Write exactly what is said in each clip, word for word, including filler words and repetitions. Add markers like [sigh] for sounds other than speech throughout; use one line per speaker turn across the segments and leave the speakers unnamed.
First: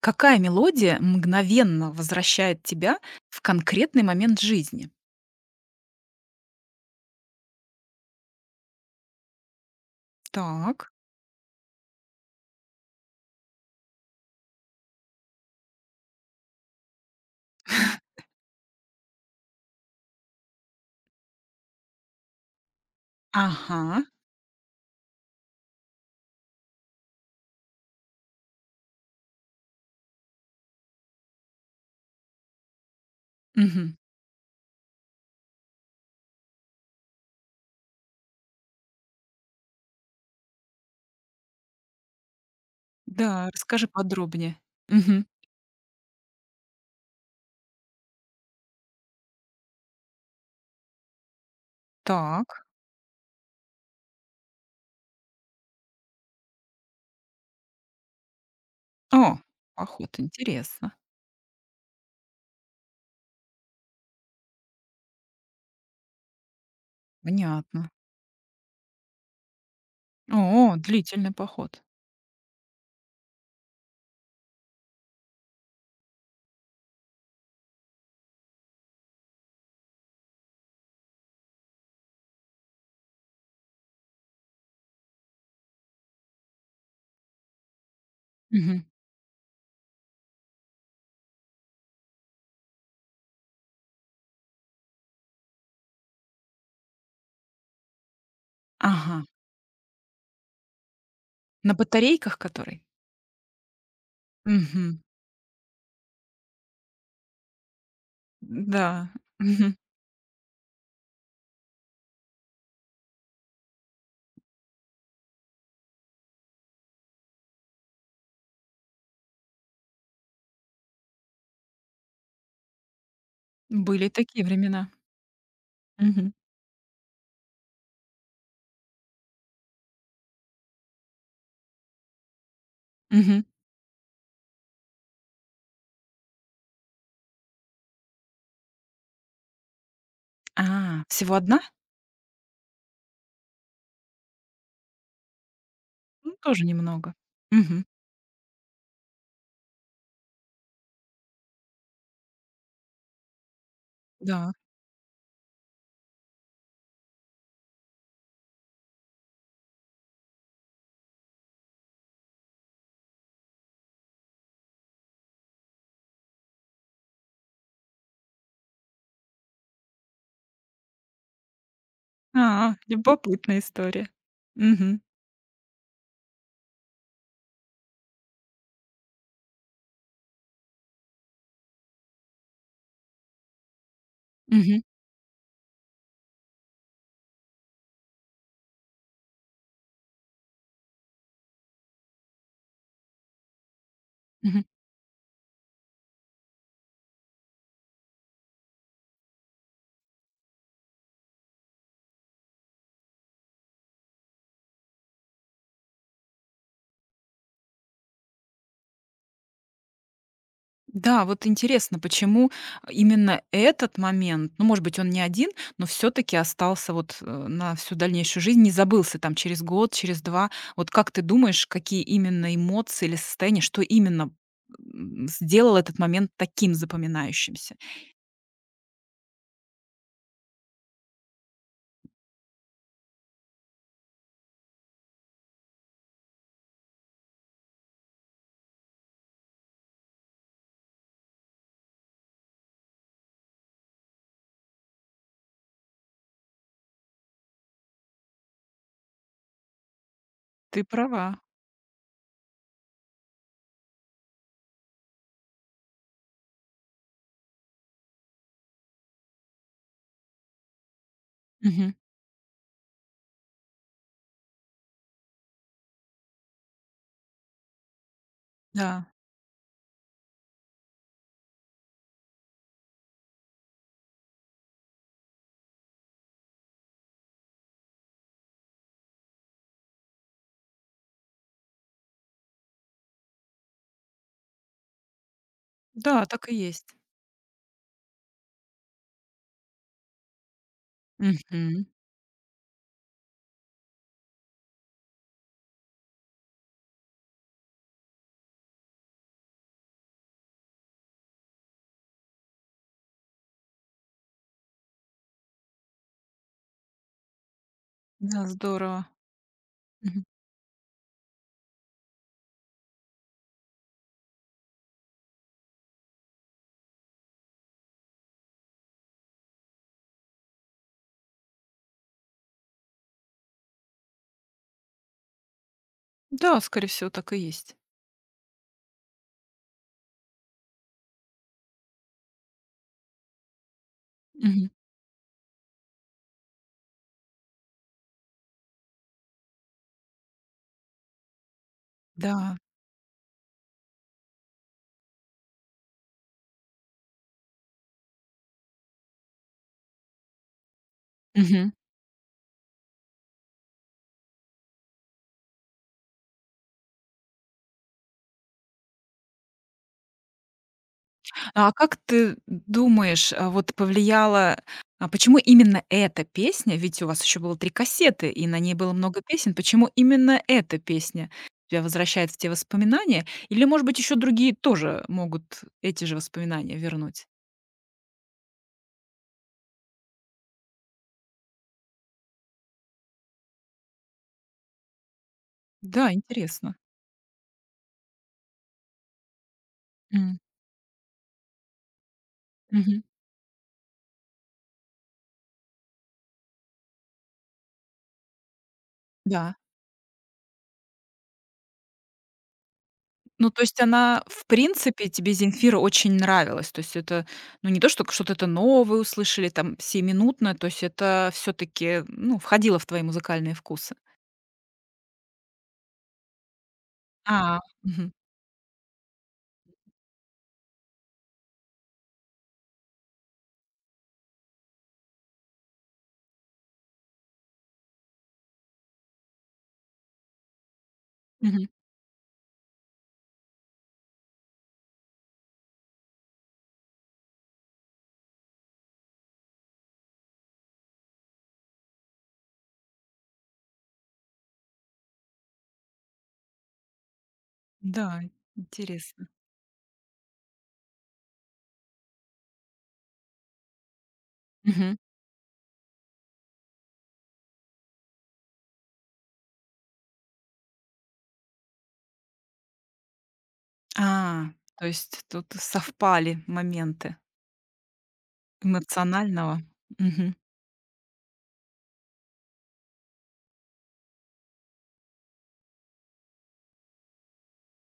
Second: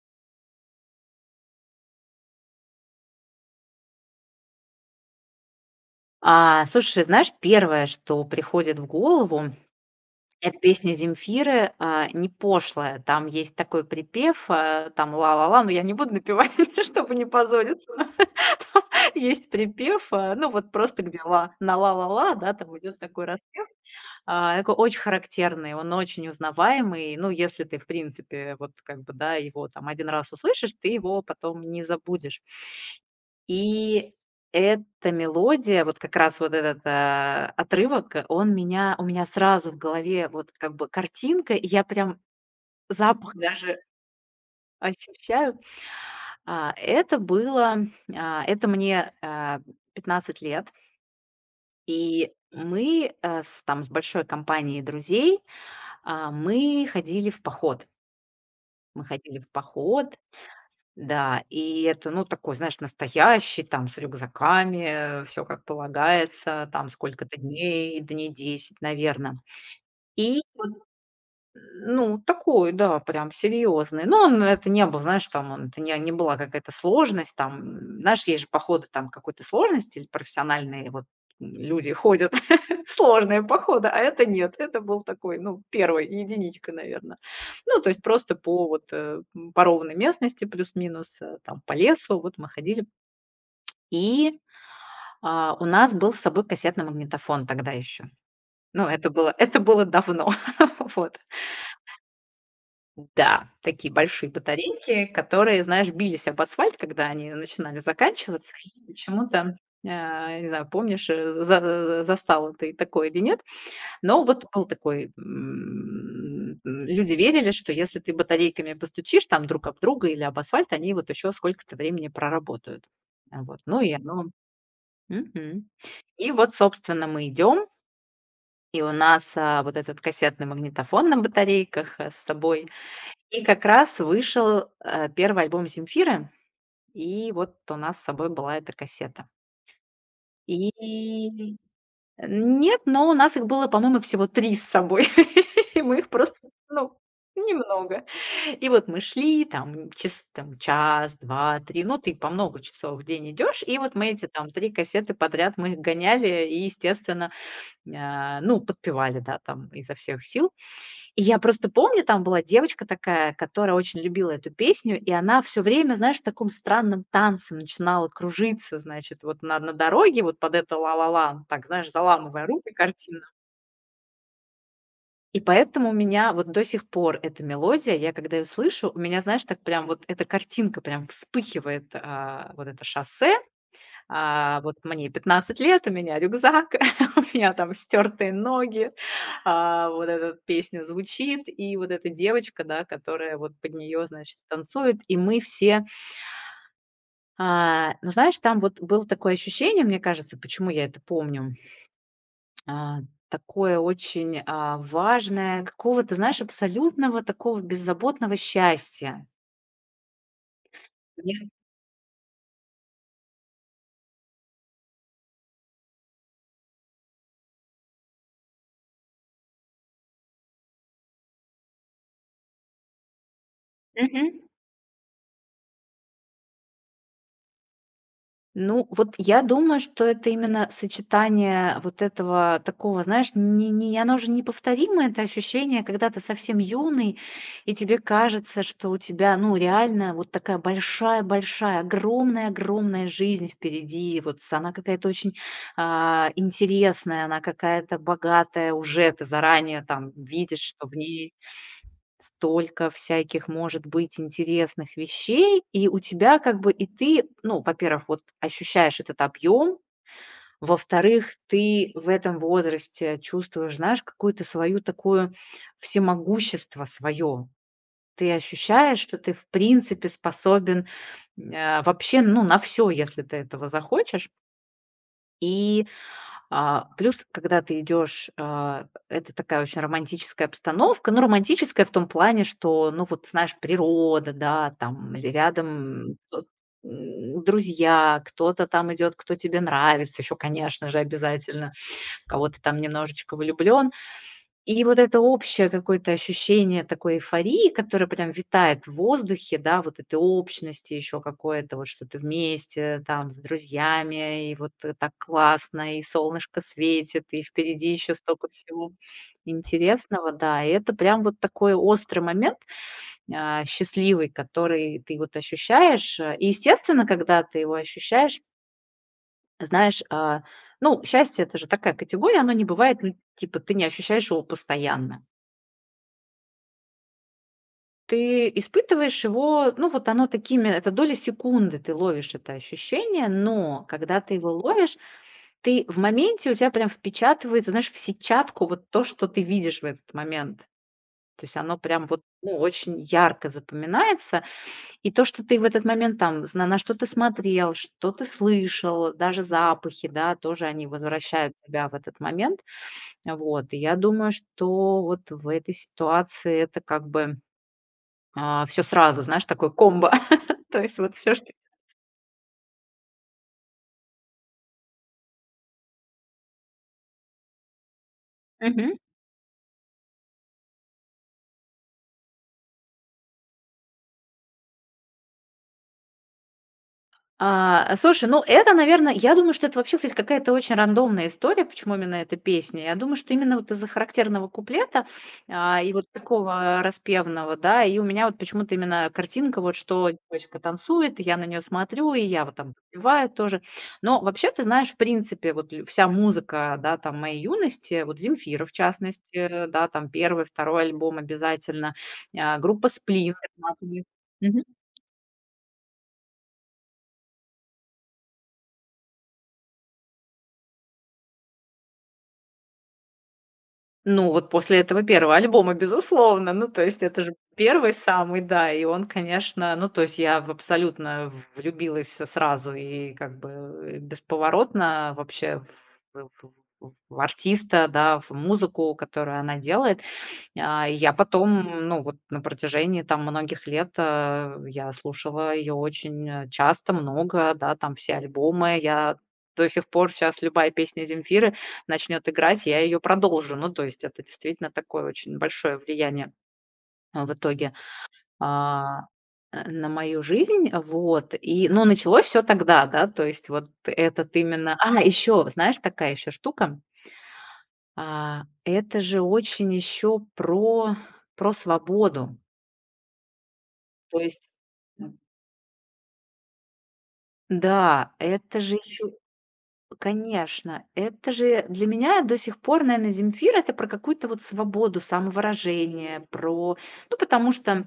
Какая мелодия мгновенно возвращает тебя в конкретный момент жизни?
А, слушай, знаешь, первое, что приходит в голову, это
Так.
песня Земфиры, а, "Не пошлая". Там есть такой припев, а, там "ла-ла-ла", но я не буду напевать, [laughs] чтобы не позориться. [laughs] Там есть припев, а, ну, вот просто где ла на "ла-ла-ла", да, там идет такой распев.
Ага.
А, такой очень характерный, он очень узнаваемый. Ну, если ты, в принципе, вот как бы, да, его там один раз услышишь, ты его потом не забудешь.
Мгм.
И эта мелодия, вот как раз вот этот, а, отрывок, он меня у меня сразу в голове вот как бы картинка, и я прям запах
Да,
даже
расскажи подробнее. Мгм.
ощущаю. А, это было, а, это мне, а, пятнадцать лет, и
Так.
мы, э, с там с большой компанией друзей, а, мы ходили в поход. Мы
О,
ходили в
поход,
поход.
интересно.
Да, и это, ну, такой, знаешь, настоящий, там, с рюкзаками, все как полагается, там сколько-то
Понятно.
дней, дней десять, наверное. И
О, длительный поход.
ну, такой, да, прям серьезный. Но он это не был, знаешь, там он это не не была какая-то сложность, там, м, знаешь, есть же походы там какой-то сложности или профессиональные, вот, м, люди ходят, [laughs] сложные походы, а это нет. Это был такой, ну, первый единичка, наверное. Ну, то есть просто по
Мгм.
вот, э, м, по ровной местности плюс-минус, э, там по лесу, вот мы ходили. И, а, у нас был с собой кассетный магнитофон тогда еще. Ну, это
Ага.
было это было давно. [laughs] Вот.
На батарейках который?
Да, такие большие
Мгм.
батарейки, которые, знаешь, бились об асфальт, когда они начинали заканчиваться. И
Да.
почему-то,
Мгм.
а, не знаю, помнишь, э, за застала ты такое или нет, но вот был такой, м, люди верили, что если ты батарейками постучишь там друг об друга или об асфальт, они вот еще сколько-то времени проработают. А, вот, ну и
Были
оно.
такие времена.
Мгм.
Мгм.
И вот, собственно, мы идем, и у нас, а, вот этот кассетный магнитофон на батарейках, э, с собой.
Мгм.
И как раз вышел, э, первый альбом Земфиры, и вот у нас с собой была эта кассета.
А, всего
И
одна?
нет, но у нас их было, по-моему, всего три с собой. [laughs] И мы их
Ну,
просто,
тоже
ну,
немного. Мгм.
немного. И вот мы шли там час, там час, два, три, ну, ты по много часов в день идешь. И вот мы эти там
Да.
три кассеты подряд мы их гоняли и, естественно, а, ну, подпевали, да, там изо всех сил. И я просто помню, там была девочка такая, которая очень любила эту песню, и она все время, знаешь, в таком странном танце начинала кружиться, значит, вот на на дороге, вот под это "ла-ла-ла", ну, так, знаешь, заламывая руки
А,
картинно.
любопытная история. Мгм.
И поэтому у меня вот до сих пор эта мелодия, я когда ее слышу, у меня, знаешь, так прям вот эта картинка прям вспыхивает, а, вот это шоссе, а, вот
Мгм.
мне пятнадцать лет, у меня рюкзак, [laughs] у меня там стертые ноги, а, вот эта песня звучит, и вот эта девочка, да, которая вот под нее, значит,
Мгм.
танцует, и мы все, а, ну, знаешь, там вот было такое ощущение, мне кажется, почему я это помню, а, такое очень а, важное, какого-то, знаешь, абсолютного такого беззаботного счастья.
Да, вот
Я-
интересно, почему а, именно этот момент, ну, может быть, он не один, но все таки остался вот, э, на всю дальнейшую жизнь, не забылся там через год, через два. Вот как ты думаешь, какие именно эмоции или состояния, что именно,
Мгм.
м, сделало этот момент таким запоминающимся?
Ну, вот я думаю, что это именно сочетание вот этого такого, знаешь, не, не, оно же неповторимое, это ощущение, когда ты совсем юный, и тебе кажется, что у тебя, ну, реально вот такая большая-большая, огромная-огромная жизнь впереди, вот с- она какая-то очень а, интересная, она какая-то богатая уже, ты заранее там видишь,
Ты
что в
права.
ней столько всяких может быть интересных вещей, и у тебя как бы и ты, ну, во-первых, вот ощущаешь этот объем, во-вторых, ты
Мгм.
в этом возрасте чувствуешь, знаешь, какую-то свою такую всемогущество свое. Ты ощущаешь,
Да.
что ты в принципе способен, э, вообще, ну, на все если ты этого захочешь. И а, плюс, когда ты идешь, а, это такая очень романтическая обстановка. Ну, романтическая в том плане, что, ну, вот, знаешь, природа, да, там, или рядом
Да,
кто
так и есть.
м, друзья, кто-то там идет, кто тебе нравится, еще, конечно же, обязательно,
Мгм.
в кого то там немножечко влюблен. И вот это общее какое-то ощущение такой эйфории, которое прям витает в воздухе, да, вот этой общности еще какое-то, вот что ты вместе там с друзьями, и вот э, так классно, и солнышко светит, и впереди еще
Да,
столько всего
здорово. Мгм.
интересного, да. И это прям вот такой острый момент, а, счастливый, который ты вот ощущаешь. э, И, естественно, когда ты его ощущаешь, знаешь, а, ну, счастье это же такая категория, оно не бывает, ну, типа, ты не ощущаешь его постоянно.
Да, скорее всего, так и есть.
Ты испытываешь его, ну, вот оно такими, это доли секунды ты ловишь это ощущение, но когда ты его
Мгм.
ловишь, ты в моменте, у тебя прям впечатывается, знаешь, в сетчатку вот то, что ты видишь в этот момент. То есть оно прям вот,
Да.
ну, очень ярко запоминается. И то, что ты в этот момент там зна- на что ты смотрел, что ты слышал, даже запахи, да, тоже они возвращают
Мгм.
тебя в этот момент. Вот. И я думаю, что вот в этой ситуации это как бы все сразу, знаешь, такой комбо. [laughs] То есть вот все что
А как ты думаешь, а, вот повлияло а почему именно эта песня? Ведь у вас еще было три кассеты, и на ней было
мгм.
много песен. Почему именно эта песня тебя возвращает в те воспоминания? Или, может быть, еще другие тоже могут эти же воспоминания вернуть?
А, слушай, ну это, наверное, я думаю, что это вообще, кстати, какая-то очень рандомная история, почему именно эта песня. Я думаю, что именно вот из-за характерного куплета, а, и вот
Да, интересно.
такого распевного, да, и у меня вот почему-то именно картинка, вот что
М.
девочка танцует, и я на нее смотрю, и я вот там
Мгм.
подпеваю тоже. Но вообще, ты знаешь, в принципе, вот лю- вся музыка, да, там моей юности, вот Земфира в частности,
Да.
э, да, там первый, второй альбом обязательно, а, группа Сплин.
Ну, то есть она, в
Мгм.
принципе, тебе "Земфира" очень нравилась? То есть это, ну, не то, что что-то это новое услышали, там, сиюминутно, то есть это все таки ну, входило в твои музыкальные вкусы?
Ну, вот после этого первого альбома, безусловно. Ну, то есть это же
А,
первый
мгм,
самый, да, и он, конечно, ну, то есть я в абсолютно влюбилась сразу и как бы бесповоротно вообще в в в в артиста, да, в музыку, которую она делает. А, и я
мгм.
потом, ну, вот на протяжении там многих лет, а, я слушала ее очень, э, часто, много, да, там все альбомы. Я до сих пор сейчас любая песня Земфиры начнет играть, я ее продолжу. Ну, то есть это действительно такое очень большое влияние, а, в итоге,
Да,
а,
интересно.
э, на мою жизнь. Вот, и, ну, началось всё тогда, да, то есть вот этот именно.
Мгм.
А, еще, знаешь, такая еще штука, а, это же очень еще про про свободу. То есть
А, то
м,
есть тут совпали моменты
да, это же еще.
эмоционального. Мгм,
Конечно, это же для меня до сих пор, наверное, Земфира- это про какую-то вот свободу самовыражения, про ну, потому что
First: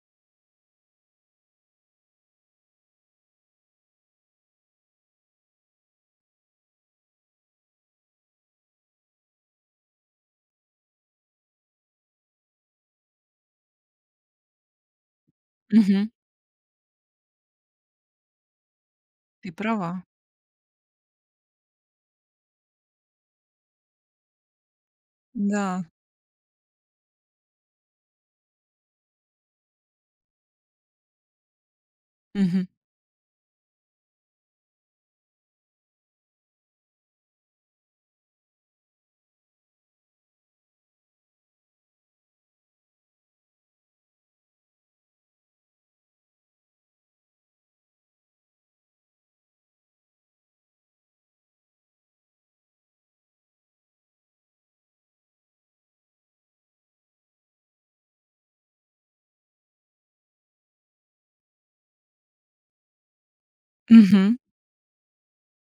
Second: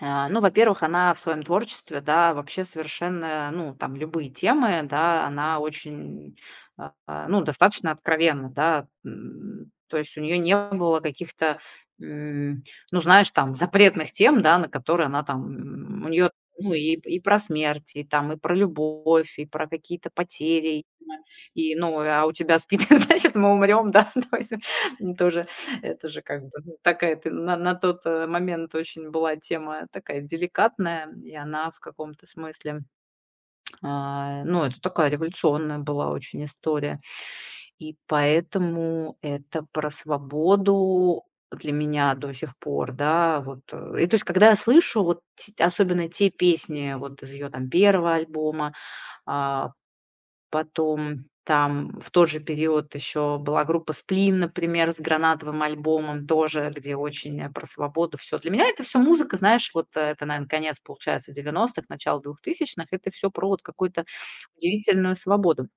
а, ну, во-первых, она в своем творчестве, да, вообще совершенно, ну, там любые темы, да, она очень, а, а, ну, достаточно откровенна, да. М, то есть у нее не было каких-то, м, ну, знаешь, там запретных тем, да, на которые она там, м,
мгм.
у нее, ну, и, и про смерть, и там, и про любовь, и
Ты
про
права.
какие-то потери, и, ну, а у тебя спит, [laughs] значит, мы умрем, да, [laughs] то есть м, тоже
Да.
это же как бы, ну, такая ты на на тот, э, момент очень была тема такая деликатная, и она в каком-то
Мгм,
смысле, а, ну, это такая революционная была очень история. И поэтому это про свободу для меня до сих пор, да, вот, э. И то есть, когда я слышу вот те особенно те песни вот из ее там первого альбома, а, потом там в тот же период еще была группа "Сплин", например, с "Гранатовым" альбомом тоже, где очень, э, про свободу. Все. Для меня это все музыка, знаешь, вот э, это, наверное конец, получается, девяностых, начало двухтысячных. Это все про вот какую-то
мгм.
удивительную свободу.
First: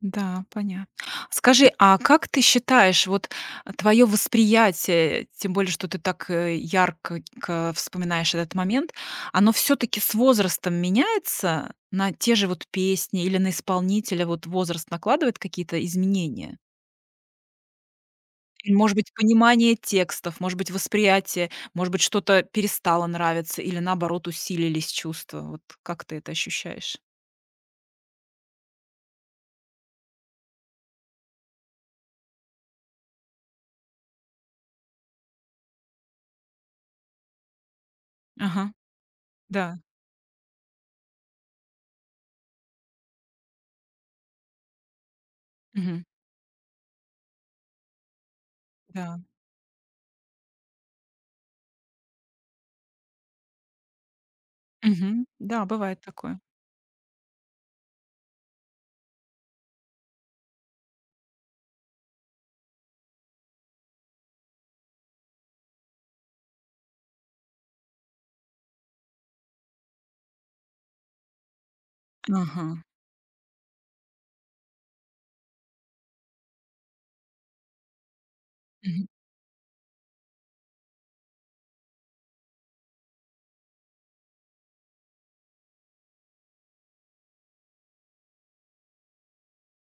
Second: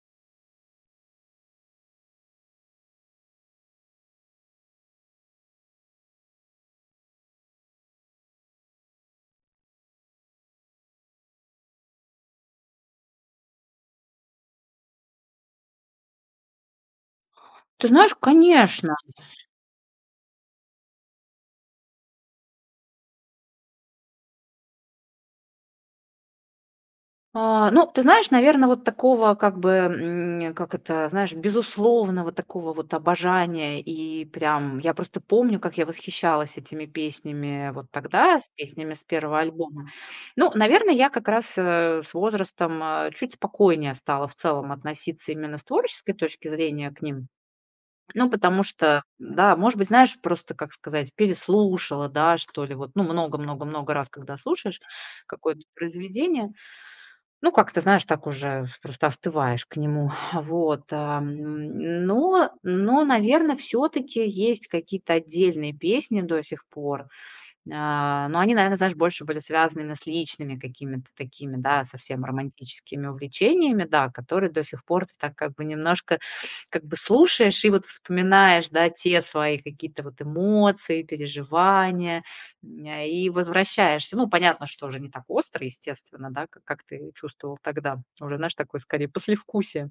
Да, понятно. Скажи, а как ты считаешь, вот твое восприятие, тем более, что ты так э, ярко к- вспоминаешь этот момент, оно все-таки с возрастом меняется на те же вот песни или на исполнителя вот возраст накладывает какие-то изменения?
Ты знаешь,
Или, может
конечно.
быть, понимание текстов, может быть, восприятие, может быть, что-то перестало нравиться или наоборот усилились чувства. Вот как ты это ощущаешь?
А, ну, ты знаешь, наверное, вот такого как бы, м, как это, знаешь, безусловного такого вот обожания. И прям я просто помню, как я восхищалась этими песнями вот тогда, с
Ага,
песнями с первого
да.
альбома. Ну, наверное, я как раз, э, с возрастом, э, чуть спокойнее стала в целом относиться именно с
Мгм.
творческой точки зрения к ним. Ну, потому что,
Да.
да, может быть, знаешь, просто, как сказать, переслушала, да, что ли, вот, ну, много много много раз, когда слушаешь
Мгм.
какое-то
Да, бывает такое.
произведение. Ну, как ты знаешь, так уже просто остываешь к нему. [laughs] Вот, ам, но но, наверное, все таки есть какие-то отдельные песни до сих пор, а, но они, наверное, знаешь, больше были связаны именно с личными какими-то такими, да, совсем
Ага.
романтическими увлечениями, да, которые до сих пор ты так как бы немножко как бы слушаешь и вот вспоминаешь, да,
Мгм.
те свои какие-то вот эмоции, переживания, м, а, и возвращаешься. Ну, понятно, что уже не так остро, естественно, да, как как ты чувствовал тогда. Уже, знаешь, такое скорее послевкусие.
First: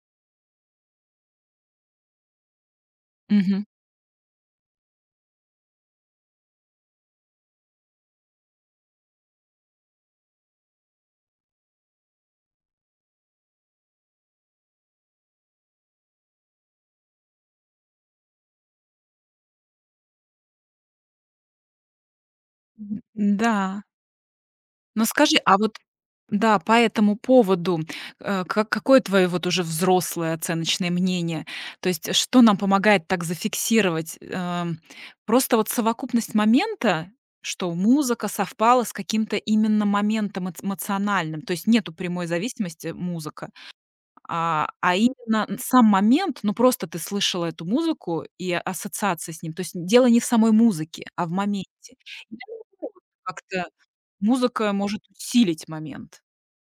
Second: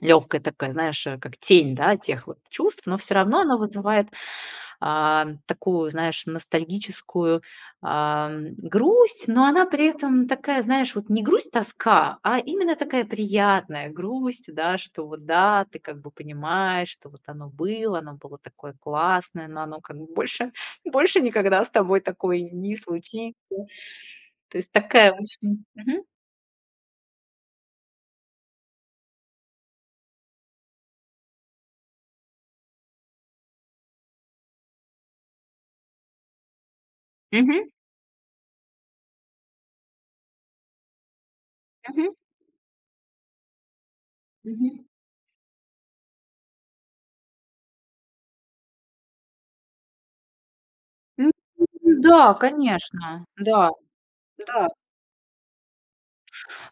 Лёгкая такая, знаешь, э, как тень, да, тех вот чувств, но все равно оно
Мгм.
вызывает а, такую, знаешь, ностальгическую, ам, грусть, но она при этом такая, знаешь, вот не грусть-тоска, а именно такая приятная грусть, да, что вот да, ты как бы понимаешь, что вот оно было, оно было такое классное, но оно как бы больше, [laughs] больше никогда с тобой такое не случится.
М-да.
То есть
Но
такая
скажи, а
очень.
вот
Мгм.
да, по этому поводу, э, ка какое твое вот уже взрослое оценочное мнение? То есть что нам помогает так зафиксировать, эм, просто вот совокупность момента,
Мгм.
что музыка совпала с каким-то именно моментом эц эмоциональным, то есть нету
Мгм.
прямой зависимости музыка А,
Мгм.
а именно н сам момент, ну, просто ты слышала эту музыку и ассоциация с ним. То есть дело не в самой музыке, а в моменте.
м, да,
Я не знаю, вот
конечно.
как-то
Да, да.
музыка может усилить момент.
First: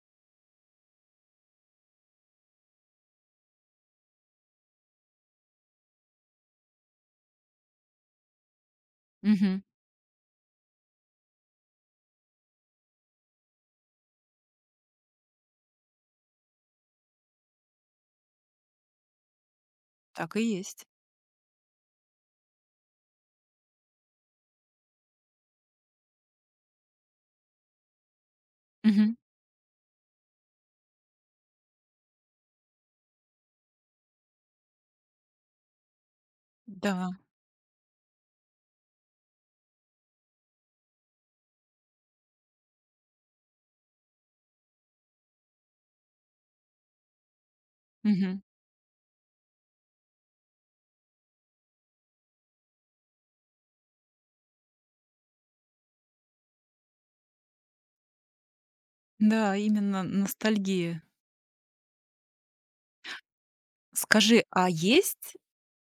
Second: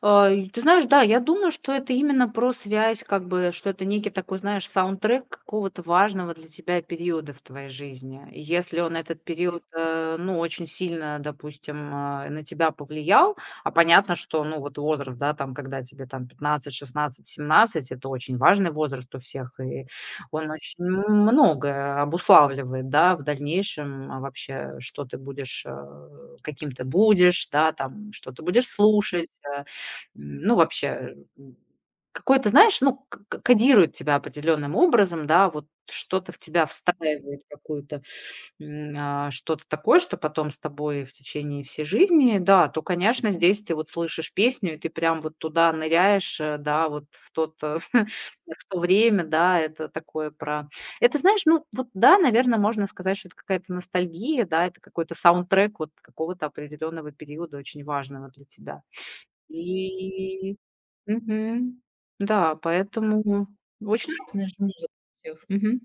А, и ты знаешь, да, я думаю, что это именно про связь, как бы, что это некий такой, знаешь, саундтрек какого-то важного для тебя периода в твоей жизни. И если он этот
Мгм.
период, э, ну, очень сильно, допустим, а, на тебя повлиял, а понятно, что, ну, вот возраст, да, там, когда тебе там пятнадцать, шестнадцать, семнадцать, это очень важный возраст у всех, и
Так и
он очень
есть.
многое обуславливает, да, в дальнейшем а, вообще, что ты будешь, э, каким ты будешь, да, там, что ты будешь
Мгм.
слушать, э, ну, вообще, м, какой-то, знаешь, ну, к к кодирует тебя определенным образом, да, вот что-то в тебя
Да.
встраивает какую-то, м, а, что-то такое, что потом с тобой в течение всей жизни, да, то, конечно, здесь ты вот слышишь песню, и ты прям вот туда ныряешь, э, да, вот в тот, э, [laughs]
Мгм.
в то время, да, это такое про это, знаешь, ну, вот да, наверное можно сказать, что это какая-то ностальгия, да, это какой-то саундтрек вот какого-то определенного периода очень важного для тебя.
Да, именно
И
ностальгия.
Мгм. Да, поэтому очень
Скажи,
разная же
а
музыка у
есть
всех. Мгм.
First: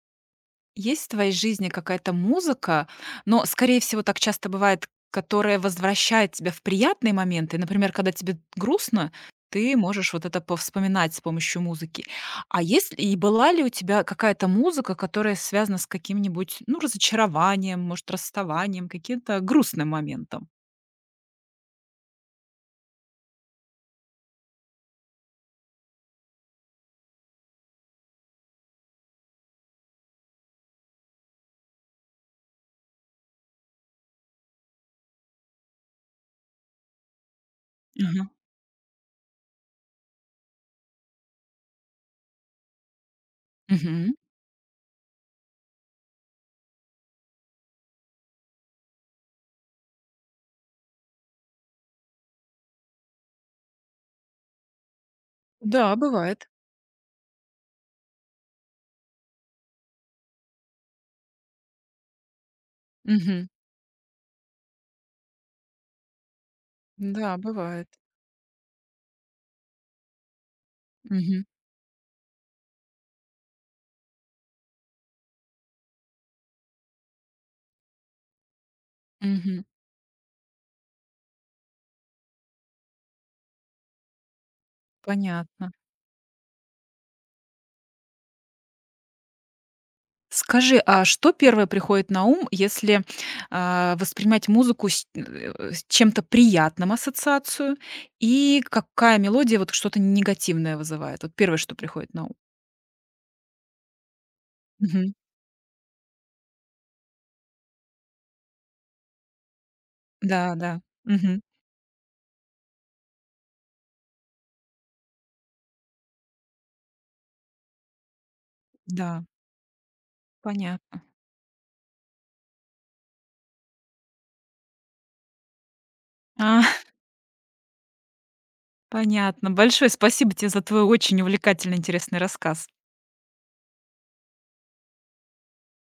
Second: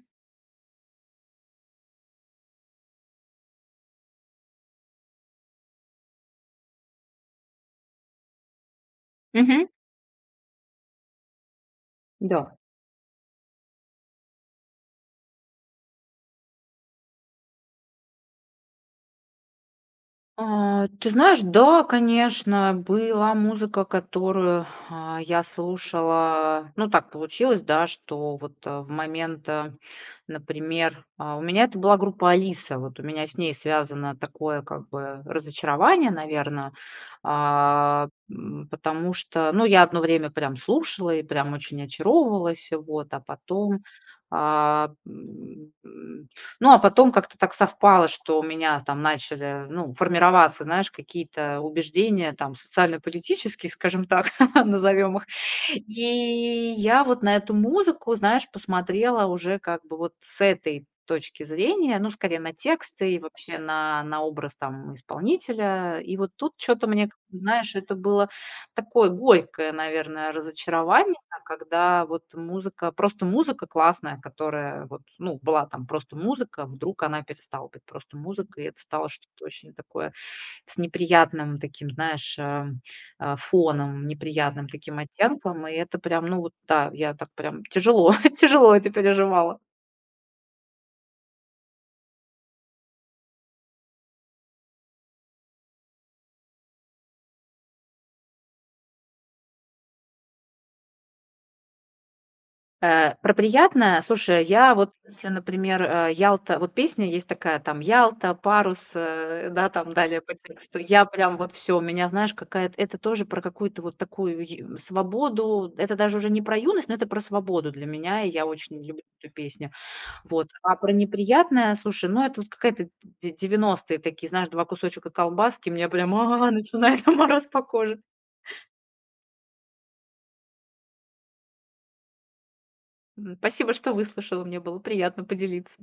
есть в твоей жизни какая-то музыка, но, скорее всего, так часто бывает, которая возвращает тебя в приятные моменты? Например, когда тебе грустно,
Мгм.
ты можешь вот это повспоминать с помощью музыки.
Да.
А есть и была ли у тебя какая-то музыка, которая связана с каким-нибудь, ну, разочарованием, может, расставанием, каким-то грустным моментом?
А, ты знаешь, да, конечно, была музыка, которую, а, я слушала. Ну, так получилось, да, что вот, а, в момент, а, например, а, у меня это была группа "Алиса". Вот у меня с ней связано такое как бы разочарование, наверное,
Мгм.
потому что, ну, я одно время прям слушала и прям очень очаровывалась, вот, а потом,
Мгм.
а, м, ну, а потом как-то так совпало, что у меня там начали, ну, формироваться, знаешь, какие-то убеждения там социально-политические, скажем так, [laughs] назовем их.
Да, бывает.
И я вот на эту музыку, знаешь, посмотрела уже как бы вот с этой точки зрения, ну, скорее на тексты и
Мгм.
вообще на, на образ там исполнителя. И вот тут что-то мне,
Да,
как-то, знаешь,
бывает.
это было такое горькое, наверное, разочарование,
Мгм.
классно, когда вот музыка, просто музыка классная, которая вот, ну, была там просто музыка, вдруг она перестала быть просто музыкой, и это стало что-то
Мгм.
очень такое с неприятным таким, знаешь, э, э, фоном, неприятным таким оттенком,
Понятно.
и это прям, ну вот да, я так прям тяжело, [laughs] тяжело это переживала.
Скажи, а что первое приходит на ум, если, а, воспринимать музыку с э, с чем-то приятным ассоциацию, и какая мелодия вот что-то негативное вызывает? Вот первое, что приходит на ум.
Э, про приятное, слушай, я вот,
Мгм.
если, например, э, Ялта, вот песня есть такая там "Ялта", "Парус", э, да, там далее по
Да,
тексту.
да.
Я прям
Мгм.
вот все, у меня, знаешь, какая-то это тоже про какую-то вот такую ю свободу. Это даже уже не про юность, но это про свободу для меня, и я очень люблю
Да,
эту песню. Вот. А про
понятно.
неприятное, слушай, ну, это вот какая-то де девяностые такие, знаешь, два кусочка колбаски, мне прям, а,
А, [laughs]
начинает [laughs] мороз по коже.
понятно. Большое спасибо тебе за твой очень увлекательный, интересный рассказ.
М, спасибо, что выслушала, мне было приятно поделиться.